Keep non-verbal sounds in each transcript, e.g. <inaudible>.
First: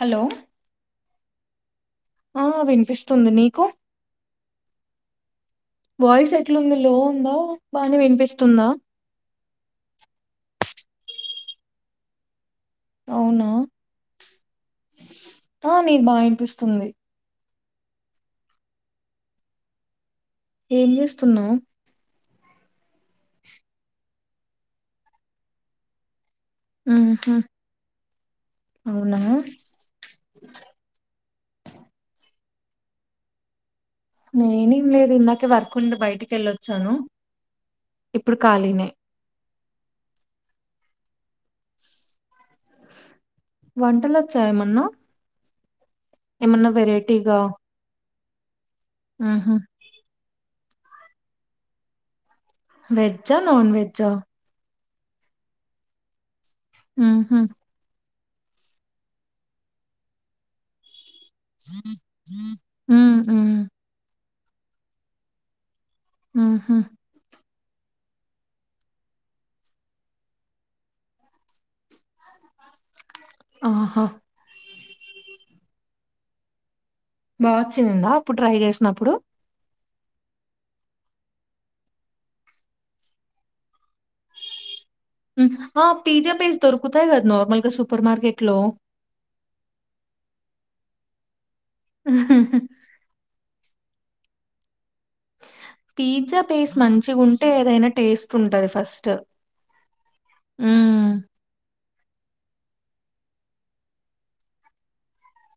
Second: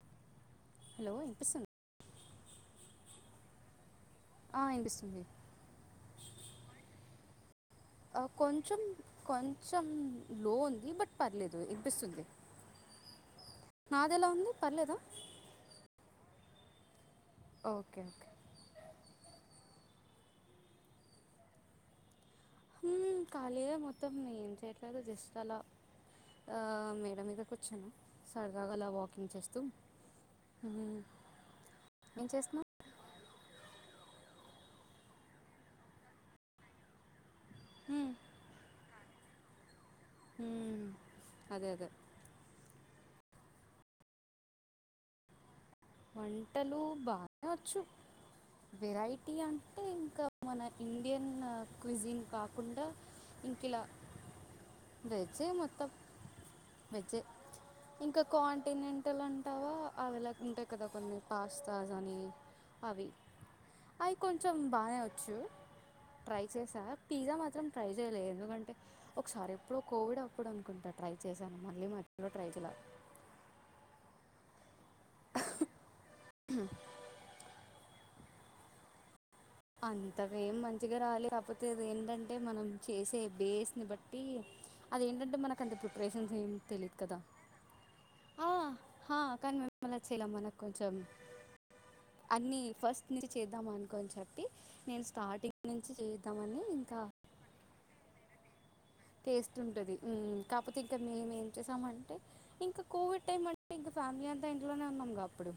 Hello hello ఇన్పిస్ ఆ వినిపిస్తుంది. నీకు? వినిపిస్తుంది వాయిస్ ఎట్లుంది లో ఉందా బానే ఆ వినిపిస్తుందా కొంచం కొంచం లో ఉన్ బట్ పర్లేదు ఇన్పిస్తుంది. అవునా ఉంది పర్లేదా ఆ నిద్ బా ఇన్పిస్ స్తుంది ఒకే కే ఏం చేస్తున్నావ్ ఊ ఖాళీగే మొత్తం ఏం చేయట్లేదు జస్ట్ అలా ఆ మేడ ఉహు మీదకొచ్చాను సరదాగల అవునా వాకింగ్ చేస్తూ. హు ఏం చేస్తున్న నేనేం లేదు ఇందాకే వర్క్ ఉండి బయటికి వెళ్ళొచ్చాను మ్మ్. ఇప్పుడు ఖాళీనే హూ అదదే వంటలొచ్చ ఏమన్న వంటలు బానే వచ్చు వెరైటీ ఉహు అంటే ఇంక మన ఇండియన్ క్విజిన్ కా వెజా నాన్ వెజా దయచే మొత్తం వెజ్జే ఉహు ఇంకా కాంటినెంటల్ అంటావా అవిలా ఉంట కద కొన్ని పాస్తా గాని అవి ఉమ్ ఉమ్ కొంచెం బానే వచ్చు ట్రై ఉహు చేసా పిజ్జా మాత్రం ట్రై చేయలే, ఎందుకంటే ఒకసారి ఎప్పుడో కోవిడ్ అప్పుడు అనుకుంట ట్రై చేశాను మళ్ళీ మధ్యలో ట్రై చేయలా. ఆహా బా వచ్చిందా అప్పుడు ట్రై చేసినప్పుడు? అంతగ ఏం మంచిగ రాలే. కాకపోతే అది ఏంటంటే మనం చేసే బేస్ని బట్టి అదేంటంటే మ్మ్. మనకు అంత ఆ ప్రిపరేషన్స్ పిజ్జా ఏం బేస్ తెలిద్ దొరుకుతాయి కద కదా నార్మల్ గా సూపర్ మార్కెట్ ఆ లో హా కానీ మేములా చేలేం మన కొంచం అన్ని ఫస్ట్ నుంచి చేద్దాం అన్ కొన్ చెప్పి పిజ్జా చేద్దామని పేస్ ఇంకా మంచిగుంటే ఏదైనా టేస్ ఉంటుంది ఫస్ట్ టేస్ట్ ఉంటది కాకపోతే ఇంకా హ్మ్ మేము ఏం చేసామంటే ఇంకా కోవిడ్ టైమ్ అంటే ఇంకా ఫ్యామిలీ అంతా ఇంట్లోనే ఉన్నాం కాబ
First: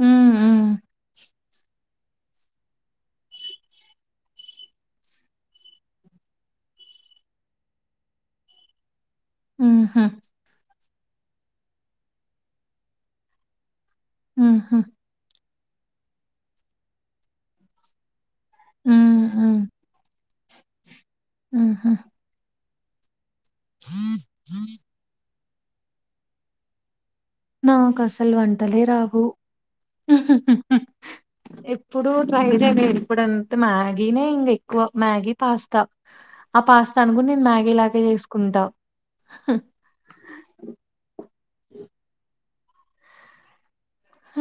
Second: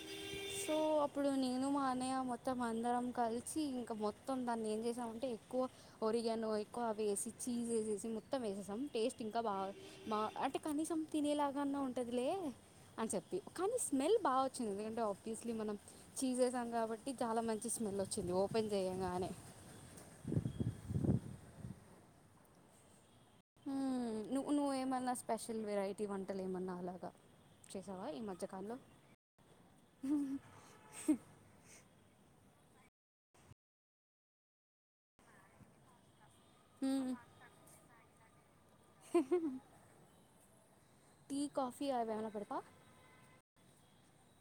హ్మ్ హ్మ్ సో అప్పుడు సినినుమా అన్నయ్య మొత్తం అందరం కలిసి ఇంకా మొత్తం దాన్ని ఏం చేసామంటే ఎక్కువ ఒరిగను ఎక్కువవి వేసిచ్చి చీసేసేసి ముత్తం వేసేసాం టేస్ట్ ఇంకా బాగా ఉహూ బా అంటే కనీసం తినేలాగన్నా ఉంటదిలే అని చెప్పి కానీ స్మెల్ బాగా ఉహూ వచ్చిందిందుకంటే ఆఫీస్ ఇ మనం చసేసాం కాబట్టి చాలా మంచి స్మెల్ వచ్చింది ఓ ఒపం హ్మ్ చేయంగనే ఆహా హీ మ్మ్. నువ్వు హ నువ్వేమన్నా స్పెషల్ వెరైటీ వంటలు ఏమన్నా అలాగా నాకు చేసావా ఈ అసలు మధ్యకాలంలో వంటలే రావు ఎప్పుడు ట్రై అ ఇప్పుడంతే మ్యాగీనే ఇంకా ఎక్కువ మ్యాగీ పాస్తా ఆ పాస్తా మ్మ్. అనుకు నేను మ్యాగీ లాగ చేసు కుంద వా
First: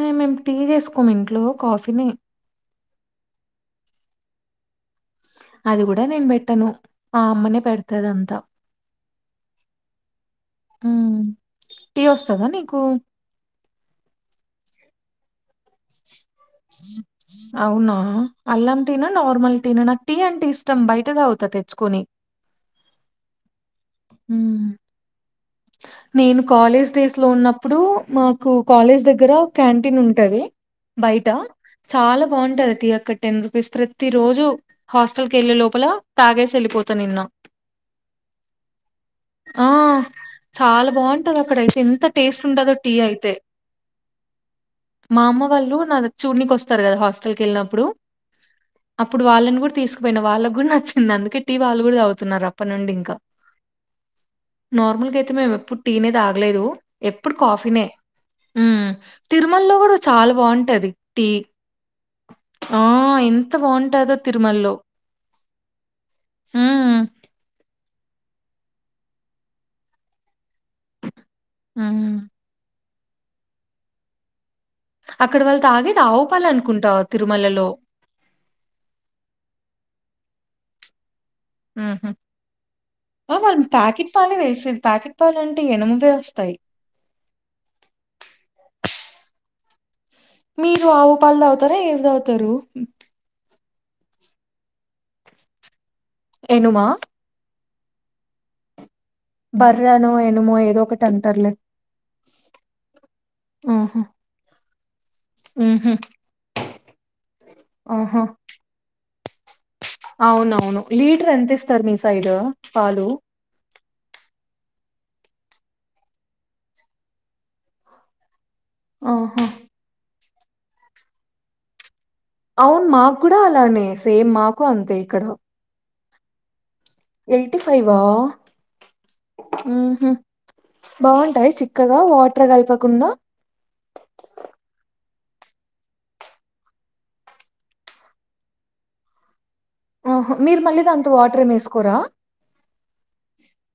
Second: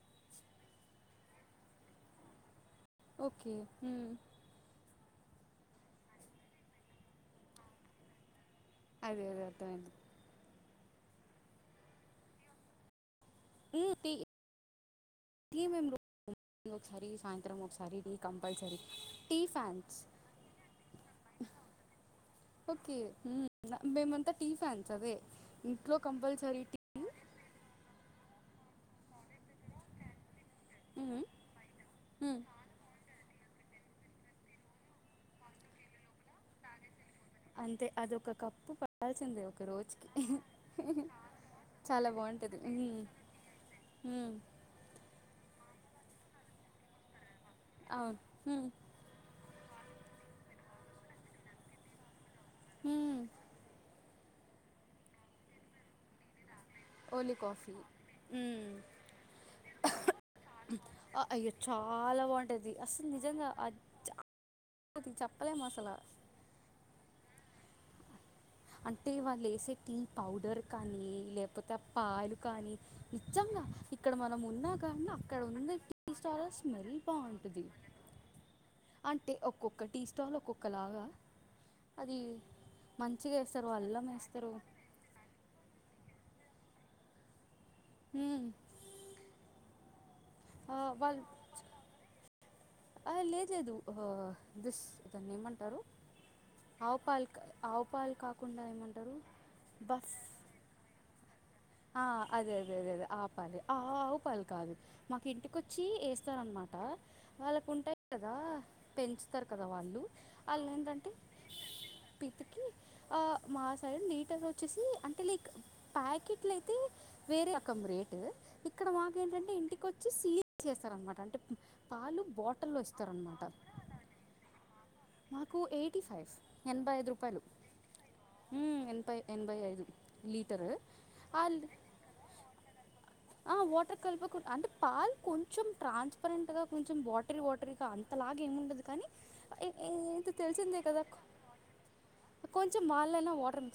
ఆ మేము టీ చేసుకోము ఇంట్లో కాఫీని ఓకే అది కూడా నేను పెట్టను ఆ అమ్మనే పెడతుద అంతా అదే అదే అర్థమడి టీ వస్తందా నీకు మ అవునా టీ కంపల్సరీ అల్లం టీనా టీ నార్మల్ టీనా ఫ్యాన్స్ నాకు టీ అంటే ఇష్టం బయట త అవుతా తెచ్చుకొని ఓకే మ్మ్, మేమంతా టీ హ్మ్. ఫ్యాన్స్ అదే ఇంట్లో నేను కంపల్సరీ టీ కాలేజ్ డేస్ లో ఉన్నప్పుడు మాకు కాలేజ్ దగ్గర క్యాంటీన్ ఉంటంది మ్మ్, బయట చాలా మ్మ్. బాగుంటది తీ అక్కట్ టెన్ రూపీస్ ప్రతి రోజు హాస్టల్ క వెళ్ళే లోపల తాగేసి వెళ్ళిపోచ్చంది అంతే అదొక కప్పు పడాల్సిందే ఒక ఆ! రోజుకి చాలా బాగుంటది అక్కడయితే ఎంత చాలా టేస్ట్ బాగుంటుంది ఉండదో టీ మ్మ్, అయితే మ్మ్, మామ్మ నా చూడి వస్త కదాస్ వెళ్ళినప్పుడు అవును మ్మ్, అప్పుడు వాళ్ళని కూడా తీసుకుపోయిన వాళ్ళకి కూడా నచ్చింది అందుకేటి వాళ్ళ కూడాత తున్నారు అప్ప నుండి ఇంకా మ్మ్. నార్మల్ కే మేమెప్పుడూ టీనే తాగలేదు ఓలీ ఎప్పుడు కాఫీ కాఫీనే మ్మ్. హ్మ్మ్ తిరుమల లో కూడా చాలా బాగుంటది ఆ, టీ అయ్యో చాలా బాగుంటుంది ఆ అసలు నిజంగా ఎంత బాగుంటాదో అది తిరుమ లో చెప్పలేము అసలు హ అంటే వాళ్ళు వేసే టీ పౌడర్ కానీ లేకపోతే ఆ హ్మ్. పాయలు కానీ ఇచ్చం ఇక్కడ మనం ఉన్నా కా అక్కడ వాళ్ళు ఉ తాగేది టీ ఆవు స్టాల్ పాలనుకుంటా స్మెల్ బాగుంటది తిరుమలలో. అంటే ఒక్కొక్క టీ స్టాల్ ఒక్కొక్క ఒకలాగా హుహు. అది మ ఆ వాళ్ళం ప్యాకెట్ పలు వేసేది ప్యాకెట్ పాలు అంటే ఎన ఉదస్తథాయి హ్మ్మ్ మీరు ఆవు పాలు ద అవుతారా ఏవి త అవుతారు ఆ లేదు లేదు ఆ దిస్ దాన్ని ఏమంటారు ఎనుమా? ఆవు పాలు ఆవు పాలు కాకుండా ఏమంటారు బర్్రనో బస్ ఏనుమో ఏదో ఒకటి అంటర్లే ఆ అదే అదే అదే అదే ఆ పల్ ఆహా! ఆవు పల్ కాదు మాకు ఇంటికి వచ్చి హుహు. వేస్తారనమాట వాళ్ళకు ఉంటాయి ఆహా! కదా పెంచుతారు కదా వాళ్ళు వాళ్ళు అవునవును. ఏంటంటే లీటర్ ఎంతిస్తారు మీ సైడు పితికి పాలు? మా సరే లీటర్ వచ్చేసి అంటే లైక్ ప్యాకెట్ వట్ల అయితే వేరే అకం రేటు ఇక్కడ ఆహా! వాగాేంటంటే ఇంటికి వచ్చి సీ ఏ చేస్తార అనమాట అంటే పాలు బాటిల్‌లో అవును మాకు కూడా ఇస్తారనమాట. అలానే సేమ్ మాకు అంతే ఇక్కడ ఫ ఫై్ <inaudible> ఎనభై ఐదు రూపాయలు ఎయిటీ ఫైవా ఎనభై ఎనభై ఐదు ఊహు లీటర్ బాగుంటాయి చిక్కగా వాటర్ కలపకుండా ఆ వాటర్ కలిపకుడా అంటే పాలు కొంచెం ట్రాన్స్పరెంట్గా కొంచెం వాటరీ వాటరీగా అంతలాగ ఏమి ఉండదు కానీ ఏ ఏది ఆహా మీరు తెలిసిందే మళ్ళీ కదా దాంతో వాటర్ ఏమి వేసుకోరా కొంచెం మాాలయినా వాటర్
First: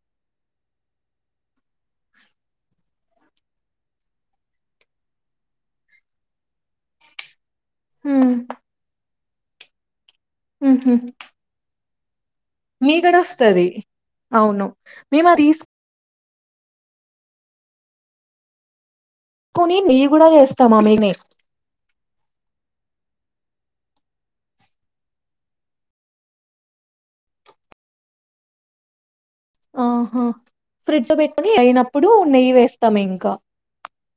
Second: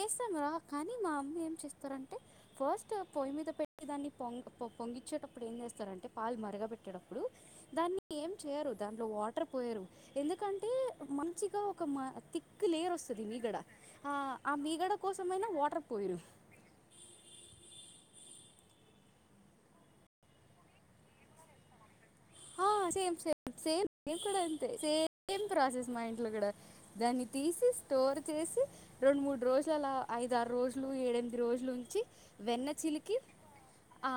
చేస్తాం రా కానీ మా అమ్మ ఏం చేస్తారంటే ఫస్ట్ అవి పొయి మీద పె అ దాన్ని పొ పొంగించేటప్పుడు ఏం చేస్తారంటే పాలు మరగ పెట్టేటప్పుడు దాన్ని ఏం హ్మ్ చేయరు దాంట్లో వా ర్ పోయేరు ఎందుకంటే ఊహు మంచిగా <inaudible> లేయరు వస్తది మీగడ ఆ ఆ అవును మీగడ కోసం మేము అది అయినా వాటర్ పోయల్ కొని నెయ్యి కూడా చేస్తామ్ ఆ మీ ని ఆ సేమ్ సేమ్ సేమ్ అంతే సేమ్ ప్రాసెస్ మా ఇంట్లో కూడా దాన్ని తీసి స్టోర్ చేసి రొండు మూడు రోజులలా ఆహా ఐద ఆారు రోజులు ఫ్రిడ్జ్ లో ఏడెనిమిది పెట్టుకొని రోజులు వుంచి అయినప్పుడు నెయ్యి వెన్న వేస్తాం చిలికి ఇంకా ఆ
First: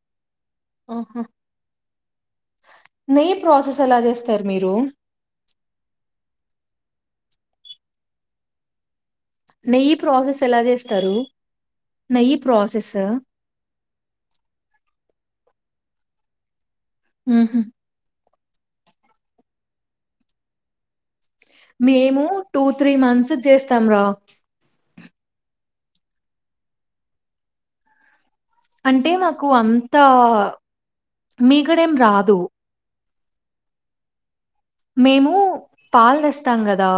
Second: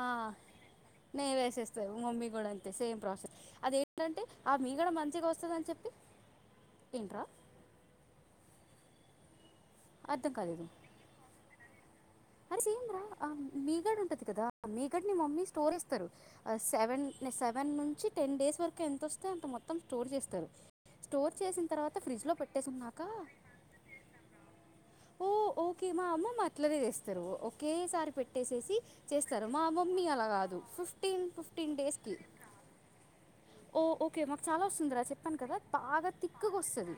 ఆహా నెయ్య వేసేస్తారు మమ్మీ కూడా అంతే సేమ్ నెయ్యి ప్రాసెస్ ఎలా అదేంటంటే చేస్తారు ఆ మీరు మీగడ మంచిగా వస్తుందని చెప్పి ఆ నెయ్యి అర్థం ప్రాసెస్ ఎలా కాలేదు జేస్తారు అరే సేమ్ రా ఆ మీగడ ఉంటది కదా ఆ మేగడ్ ని మమ్మీ స్టోరేజ్ <inaudible> సెవెన్ ఊహు సెవెన్ నుంచి టెన్ డేస్ వరకు ఎంత వొస్తే అంత మొత్తం స్టోర్ చేస్తారు స్టోర్ చేసిన తర్వాత మేము ఫ్రిడ్జ్లో టూ త్రీ పెట్టేసుకున్నాక మంత్స్ చేస్తాం రా ఓ ఓకే మా అమ్మమ్మ అట్లనే జేస్ ఓకే సారి పెట్టేేసి అంటే మాకు చేస్తారు మా అంత మమ్మీ అలా కాదు ఫిఫ్టీన్ ఫిఫ్టీన్ మీగడేం డేస్ కి రాదు. ఓ ఓకె మా చాలా వస్తుందిరా మేము చెప్పాను కదా బాగా పాలు తిక్కుగా తెస్తాం గదా వస్తది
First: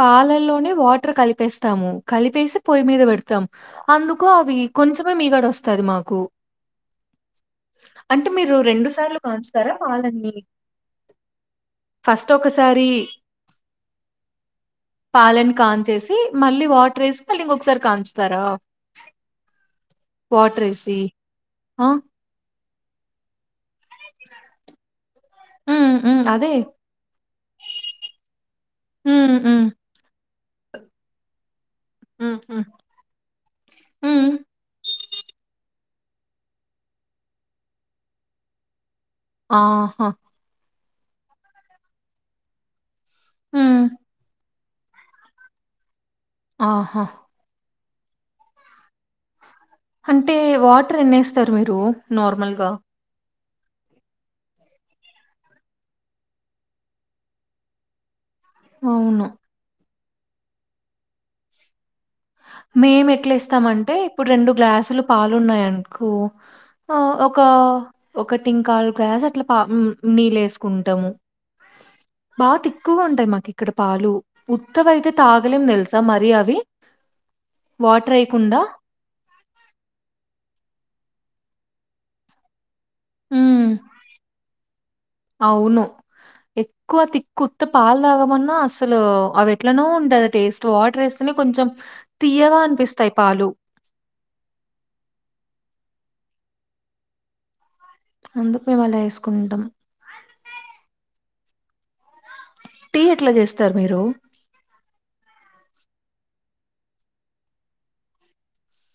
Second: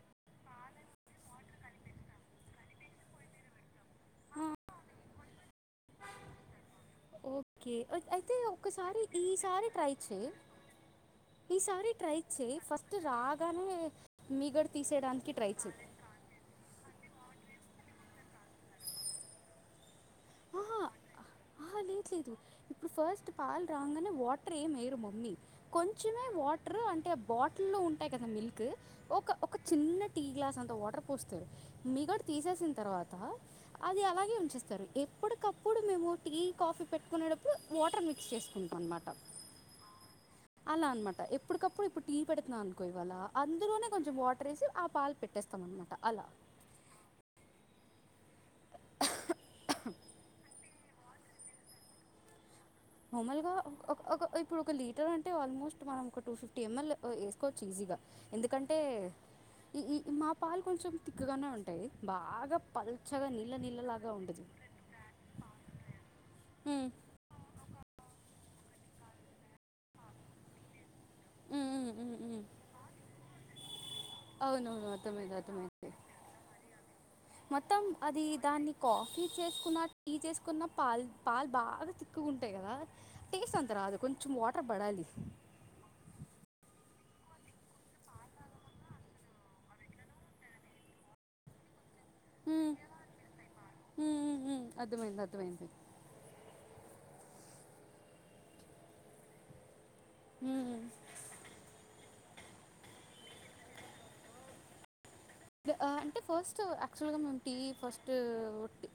పాలల్లోనే వాటర్ కలిపేస్తాము కలిపేసి పొయ్యి మీద పెడతాము అందుకు అవి కొంచమే మీగడ వొస్ ఓకే అంటే అయితే మీరు రెండు ఒకసారి సార్లు ఈసారి కాంచుతారా ట్రై చేయ్ పాలని? ఈసారి ట్రై ఫస్ట్ చేయ్ ఒకసారి ఫస్ట్ రాగానే మీగడ తీసేయడానికి ట్రై పాలని కాం చేయి చేసి మళ్ళీ వాటర్ ఏసి మళ్ళీ ఇంకొకసారి కాంచుతారా వాటర్ ఏసి అహా ఆ లేట్ లేదు ఫస్ట్ పాలు రాంగా నే వాటర్ ఏమి ఎయ్యరు మమ్మీ హ్మ్ హ్మ్ కొంచమే అదే వాట్రు అంటే బాటిల్లో ఉంటాయి కదా మిల్క్ హ ఒక ఒక చిన్న టీ గ్లాస్ అంతా వాటర్ పోస్తారు మీగడ హ్మ్ తీసేసిన తర్వాత అది హ్మ్. అలాగే ఉంచేస్తారు ఎప్పుడుకప్పుడు మేము టీ కాఫీ పెట్టుకునేటప్పుడు వాటర్ మిక్స్ చేసుకుంటాం అనమాట ఆహా అలా అనమాట ఎప్పుడుకప్పుడు ఇప్పుడు టీ పెడుతునానుకో కో ఇవాల హ్మ్. అందులోనే కొంచెం వాటరేసి ఆ పాలు పెట్టేస్తామనమాట అలా ఆహా అంటే వాటర్ ఎన్నేస్తారు మీరు నార్మల్గా నార్మల్గా ఒక ఒక ఇప్పుడు ఒక లీటర్ అంటే ఆల్మోస్ట్ మనం ఒక టూ ఫిఫ్టీ ఎంఎల్ వేసుకోవచ్చు ఈజీగా ఎందుకంటే అవును. ఇ ఇ మా పాలు కొంచెం తిక్క్ గనే ఉంటాయి బాగా మేము పల్చగా నీళ్ళ ఎట్లేస్తాం అంటే నీళ్ళలాగా ఇప్పుడు ఉండదు రెండు గ్లాసులు పాలున్నాయనుకో ఒక ఒక టీంకాలు గ్యాస్ అట్లా పా ఉమ్ నీల్ వేసుకుంటాము బా తిక్కుగుంటాయి మాకిక్కడ పాలు. అవునవును ఉత్తవయితే అదమైంది తాగలేం అదమైంది తెలుసా మరీ అవి మొత్తం అది వాటరేయకుండా. దాన్ని కాఫీ చేసుకున్న టీ చేసుకున్న పాల్ పాల్ బాగా తిక్కుగాంటాయి కదా టేస్ట్ హ్మ్. అంత రాదు కొంచెం వాటర్ పడాలి అవును. ఎక్కువ తిక్కుత్త పాలు తాగమన్నా అసలు అవి ఎట్లనో ఉంటది టేస్ట్ వాటర్ వేస్తేనే కొంచెం తీయగా మ్మ్, అనిపిస్తాయ్ పాలు మ్మ్, మ్మ్, మ్మ్. అర్థమైంది అర్థమైంది అందుకు వల వేసుకుంటాం ఉమ్ టీ ఎట్లా చేస్తారు మీరు అంటే ఫస్ట్ యాక్చువల్గా మేము టీ ఫస్ట్ ఒట్టి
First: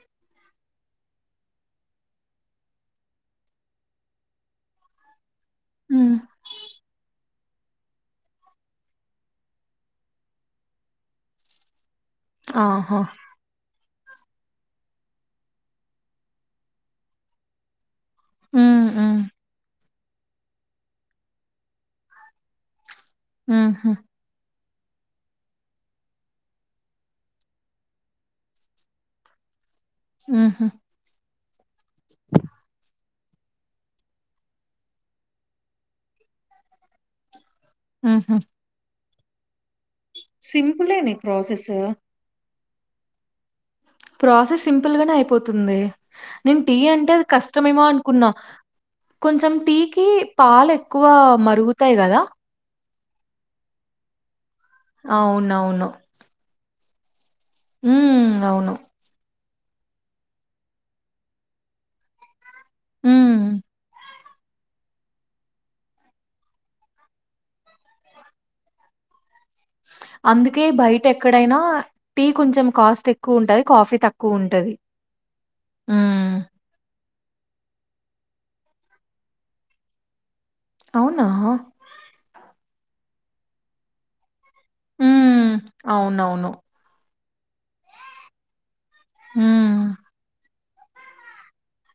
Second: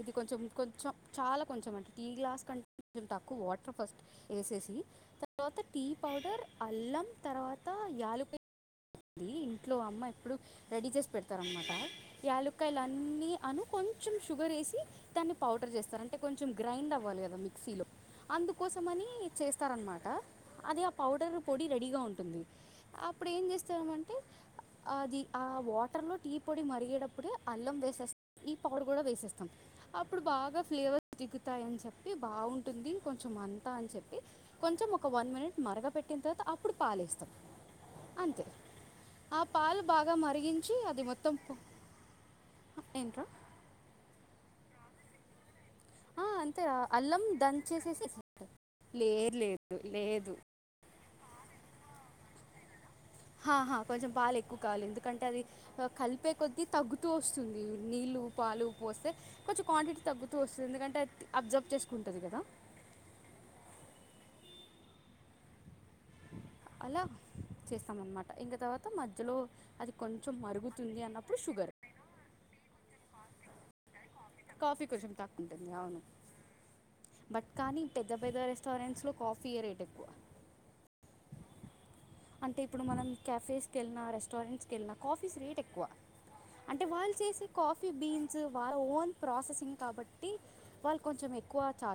ఇది కొంచం కొంచం చాలా కొంచం అంటే టీ గ్లాస్ కంటే కొంచం తక్కువ వాటర్ ఫస్ట్ ఏసెసి తర్వాత టీ హ్మ్ పౌడర్ అల్లం తర్వాత యాలుపైండి ఇంట్లో అమ్మ ఎప్పుడు రెడీ చేసి పెడతారనమాట యాలుకాయలు ఆహా! అన్నీ అనుకొ కొంచెం షుగర్ ఎసి దాన్ని పౌడర్ చేస్తారు అంటే కొంచెం గ్రైండ్ అవ్వాలి కదా మిక్సీలో హ్మ్. అందుకోసమని హ్మ్. చేస్తారన్నమా ట అది ఆ పౌడర్ పొడి రెడీగా ఉంటుంది అప్పుడు ఏం హుహు. చేస్తామంటె ఆది ఆ వాటర్ లో టీ పొడి మరిగేటప్పుడే అల్లం వేసేస్ ఈ పౌడర్ కూడా వేసేస్తాం అప్పుడు బాగా హుహు. ఫ్లేవర్స్ దిగు ఉతాయ అని చెప్పి బాగుంటుంది కొంచెం అంతా అని చెప్పి కొంచెం ఒక వన్ మినిట్ మరగ పెట్టిన తర్వాత అప్పుడు పాలేస్తాం హ్మ్ హు అంతే ఆ పాల్ బాగా మరిగించి అది మొత్తం పొ ప్రాసెసు. ఏంట్రా ప్రాసెస్ సింపుల్ గానే అయిపో తుంది ఆ, నేను అంతే టీ ఆ అంటే అల్లం అది కష్టమేమో దంచేసేసి అనుకున్నా లేదు కొంచెం లేదు టీ కి లేదు పాలు ఎక్కువ మరుగుతాయి గదా హహా కొంచెం పాలే క్కు కాలి ఎందుకంటే అది అవునవును. కలిపే కొద్దీ తగ్గుతూ వస్ స్తుంది నీళ్ళు హ్మ్. పాలు అవును. పోస్తే కొంచెం క్వాంటిటీ తగ్గుతూ వస్తుంది ఎందుకంటే అ అబ్జర్బ్ చేసుకుంటది కదా హ్మ్ అలా చేస్తాం అనమాట ఇంక తర్వాత మధ్యలో అది కొంచెం అందుకే మరుగుతుంది బయట అన్నప్పుడు ఎక్కడైనా షుగర్ టీ కొంచెం కాస్ట్ ఎ కు ఉంటది కాఫీ తక్ కాఫీ కొంచం తక్ ఉంటది అవును బట్ కానీ పెద్ద పెద్ద రెస్టారెంట్స్ లో కాఫీయే రేట్ ఎక్కువ అవునా! అంటే ఇప్పుడు మనం క్యఫేస్ కెళ్ళిన రెస్టారెంట్స్ కెల్నా కాఫీస్ హ్మ్. రేట్ ఎక్కువ అవునవును. అంటే వాళ్ళు చే కాఫీ బీన్స్ వా ఆ ఓన్ ప్రాసెసింగ్ హ్మ్. కాబట్టి వాళ్ళ కొంచెం ఎక్కువ చా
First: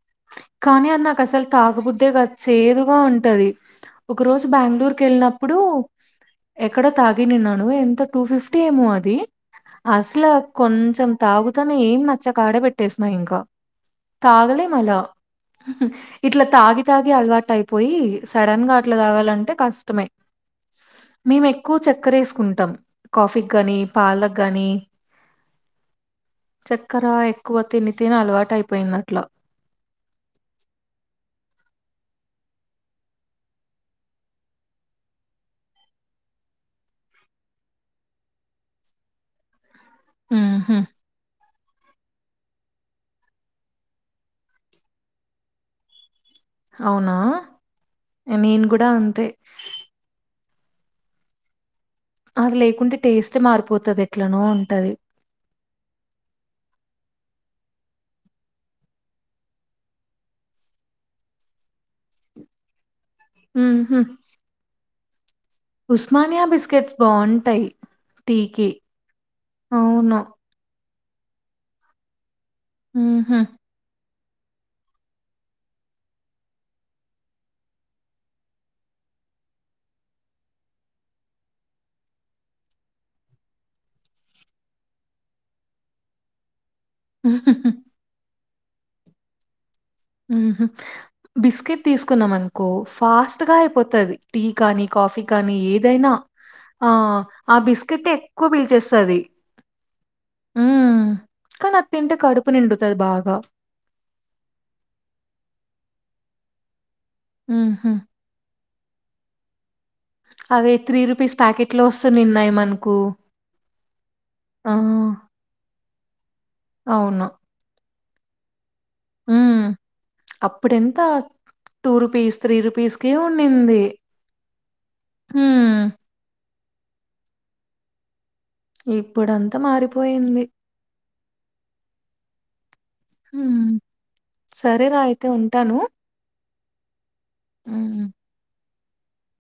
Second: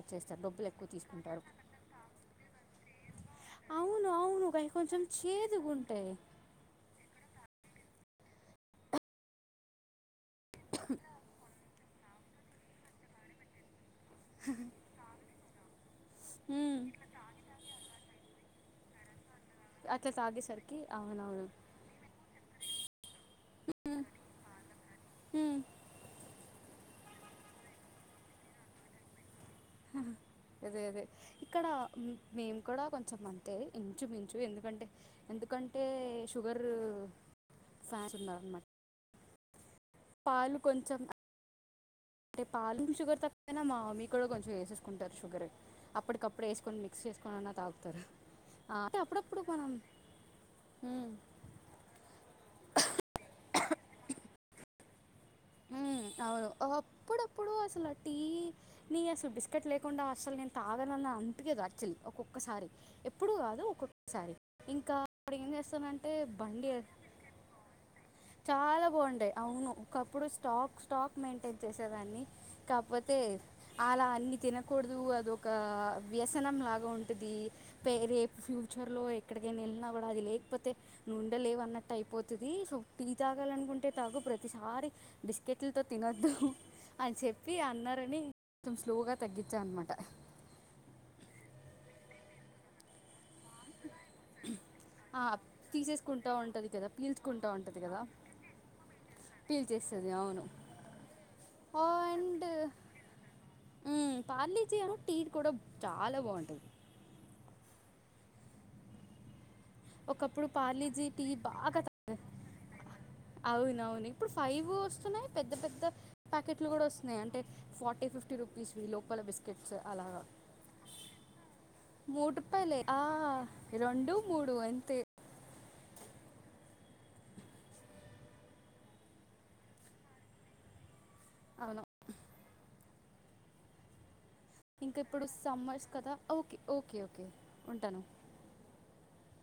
కానీ అది నాకు అసలు తాగుబుద్దే కాదు చేదుగా ఉ టది అవును ఒక రోజు అవును అవి కొంచెం బ్యాంగళూరుకు ఎళ్ళినప్పుడు చేదుగా ఉంటాయి ఎక్కడో తాగినిన్నాను ను ఎంతో టు ఫిఫ్టీ ఏమో అది అ ఇట్లా కొంచెం తాగుతానే ఏం న చ్చక ఆడే పెట్టేస్నా ఇంకా తాగలేం అలా ఇట్లా మ్మ్. తాగి తాగి అలవాటు అయిపోయి సడన్ గా ఇట్ల దాగాలన్ టే కష్టమే అట్లా తాగేసరికి మేము అవునవును ఎక్కువ చక్కర వేసుకుంటాం కాఫీగ్గానీ, పాలగ్గాని మ్మ్. చ క్కర ఎక్కువ తిని తిని అలవాట అయిపోయింది అట్ల అదే అదే ఇక్కడ మేము కూడా కొంచెం అంతే ఇంచుమించు ఎందుకంటే ఎందుకంటే షుగర్ ఫ్యాన్స్ ఉన్నారనమా పాలు హుహు. కొంచం అంటే పాలు షుగర్ తక్కువైనా మా మమ్మీ కూడా కొంచెం వేసేసుకుంటారు. షుగర్ అప్పటికప్పుడు అప్పుడేసుకొని మిక్స్ అవునా? చేసుకొని అయినా తాగుతారు నేను గూడా అంటే అంతే. అప్పుడప్పుడు మనం హ్మ్మ్ అది లేకుంటే టేస్టే మారిపోతది. ఎట్లనో ఉంటది మ్మ్ అవును అప్పుడప్పుడు అసలు ఆ టీ నీ అసలు బిస్కెట్ లేకుండా అసలు నేను తాగగలన అందుకే యాక్చుల్లీ ఒక్కొక్కసారి ఇప్పుడు కాదు ఉహు ఒక్కొక్కసారి ఇంకా అప్పుడు ఏం చేస్తానంటే ఉస్మానియా బండి బిస్కెట్స్ బాగుంటాయి టీకి చాలా బాగుంటాయి అవును ఒకప్పుడు స్టాక్ స్టాక్ మెయింటైన్ చేసేదాన్ని కాకపోతే ఉహు అలా అన్ని తినకూడదు అదొక వ్యసనం లాగా ఉంటది పే రేపు ఫ్యూచర్లో ఎక్కడికైనా వెళ్ళినా కూడా అది లేకపోతే నువ్వు ఉండలేవు అన్నట్టు అయిపోతది సో టీ తాగానుకుంటే తాగు ప్రతిసారి బిస్కెట్లుతో తినద్దు అని చెప్పి అన్నారని కొంచెం స్లోగా తగ్గించా అనమాట బిస్కెట్ తీసుకున్నాం అనుకో ఫాస్ట్ గా అయిపో టీ కానీ కాఫీ కానీ ఏదైనా తీసేసుకుంటూ ఉంటుంది కదా ఆ పీల్చుకుంటూ ఆ ఉంటుంది కదా బిస్కెటే ఎక్కువ పీల్చేస్తది పీల్ చేస్తుంది అవును మ్మ్ కానీ అ తింటే కడుపు అండ్ నిండుతది బాగా హ్మ్. పార్లీజీ అను టీ కూడా చాలా బాగుంటది మ్మ్ హ్మ్ ఒకప్పుడు అవే three Parle G tea rupees packet బాగా లో తాగే వస్తున్నాయి మనకు అవునవును ఇప్పుడు ఫైవ్ ఆ వస్తున్నాయి పెద్ద పెద్ద ప్యాకెట్లు కూడా వస్తున్నాయి అవును అంటే ఫార్టీ ఇది ఫిఫ్టీ రుపీస్ లోపల ఉమ్ బిస్కెట్స్ అలాగా అప్పుడెంత టూ రూపీస్ త్రీ మూటిపాయలే రూపీస్ కి ఉండింది రెండు మూ తే హ్మ్ ఇప్పుడంతా మారిపోయింది అవును మ్మ్ ఇంక ఇప్పుడు సమ్మర్స్ కదా ఓకే ఓకే ఓ కే ఉంటాను హ్మ్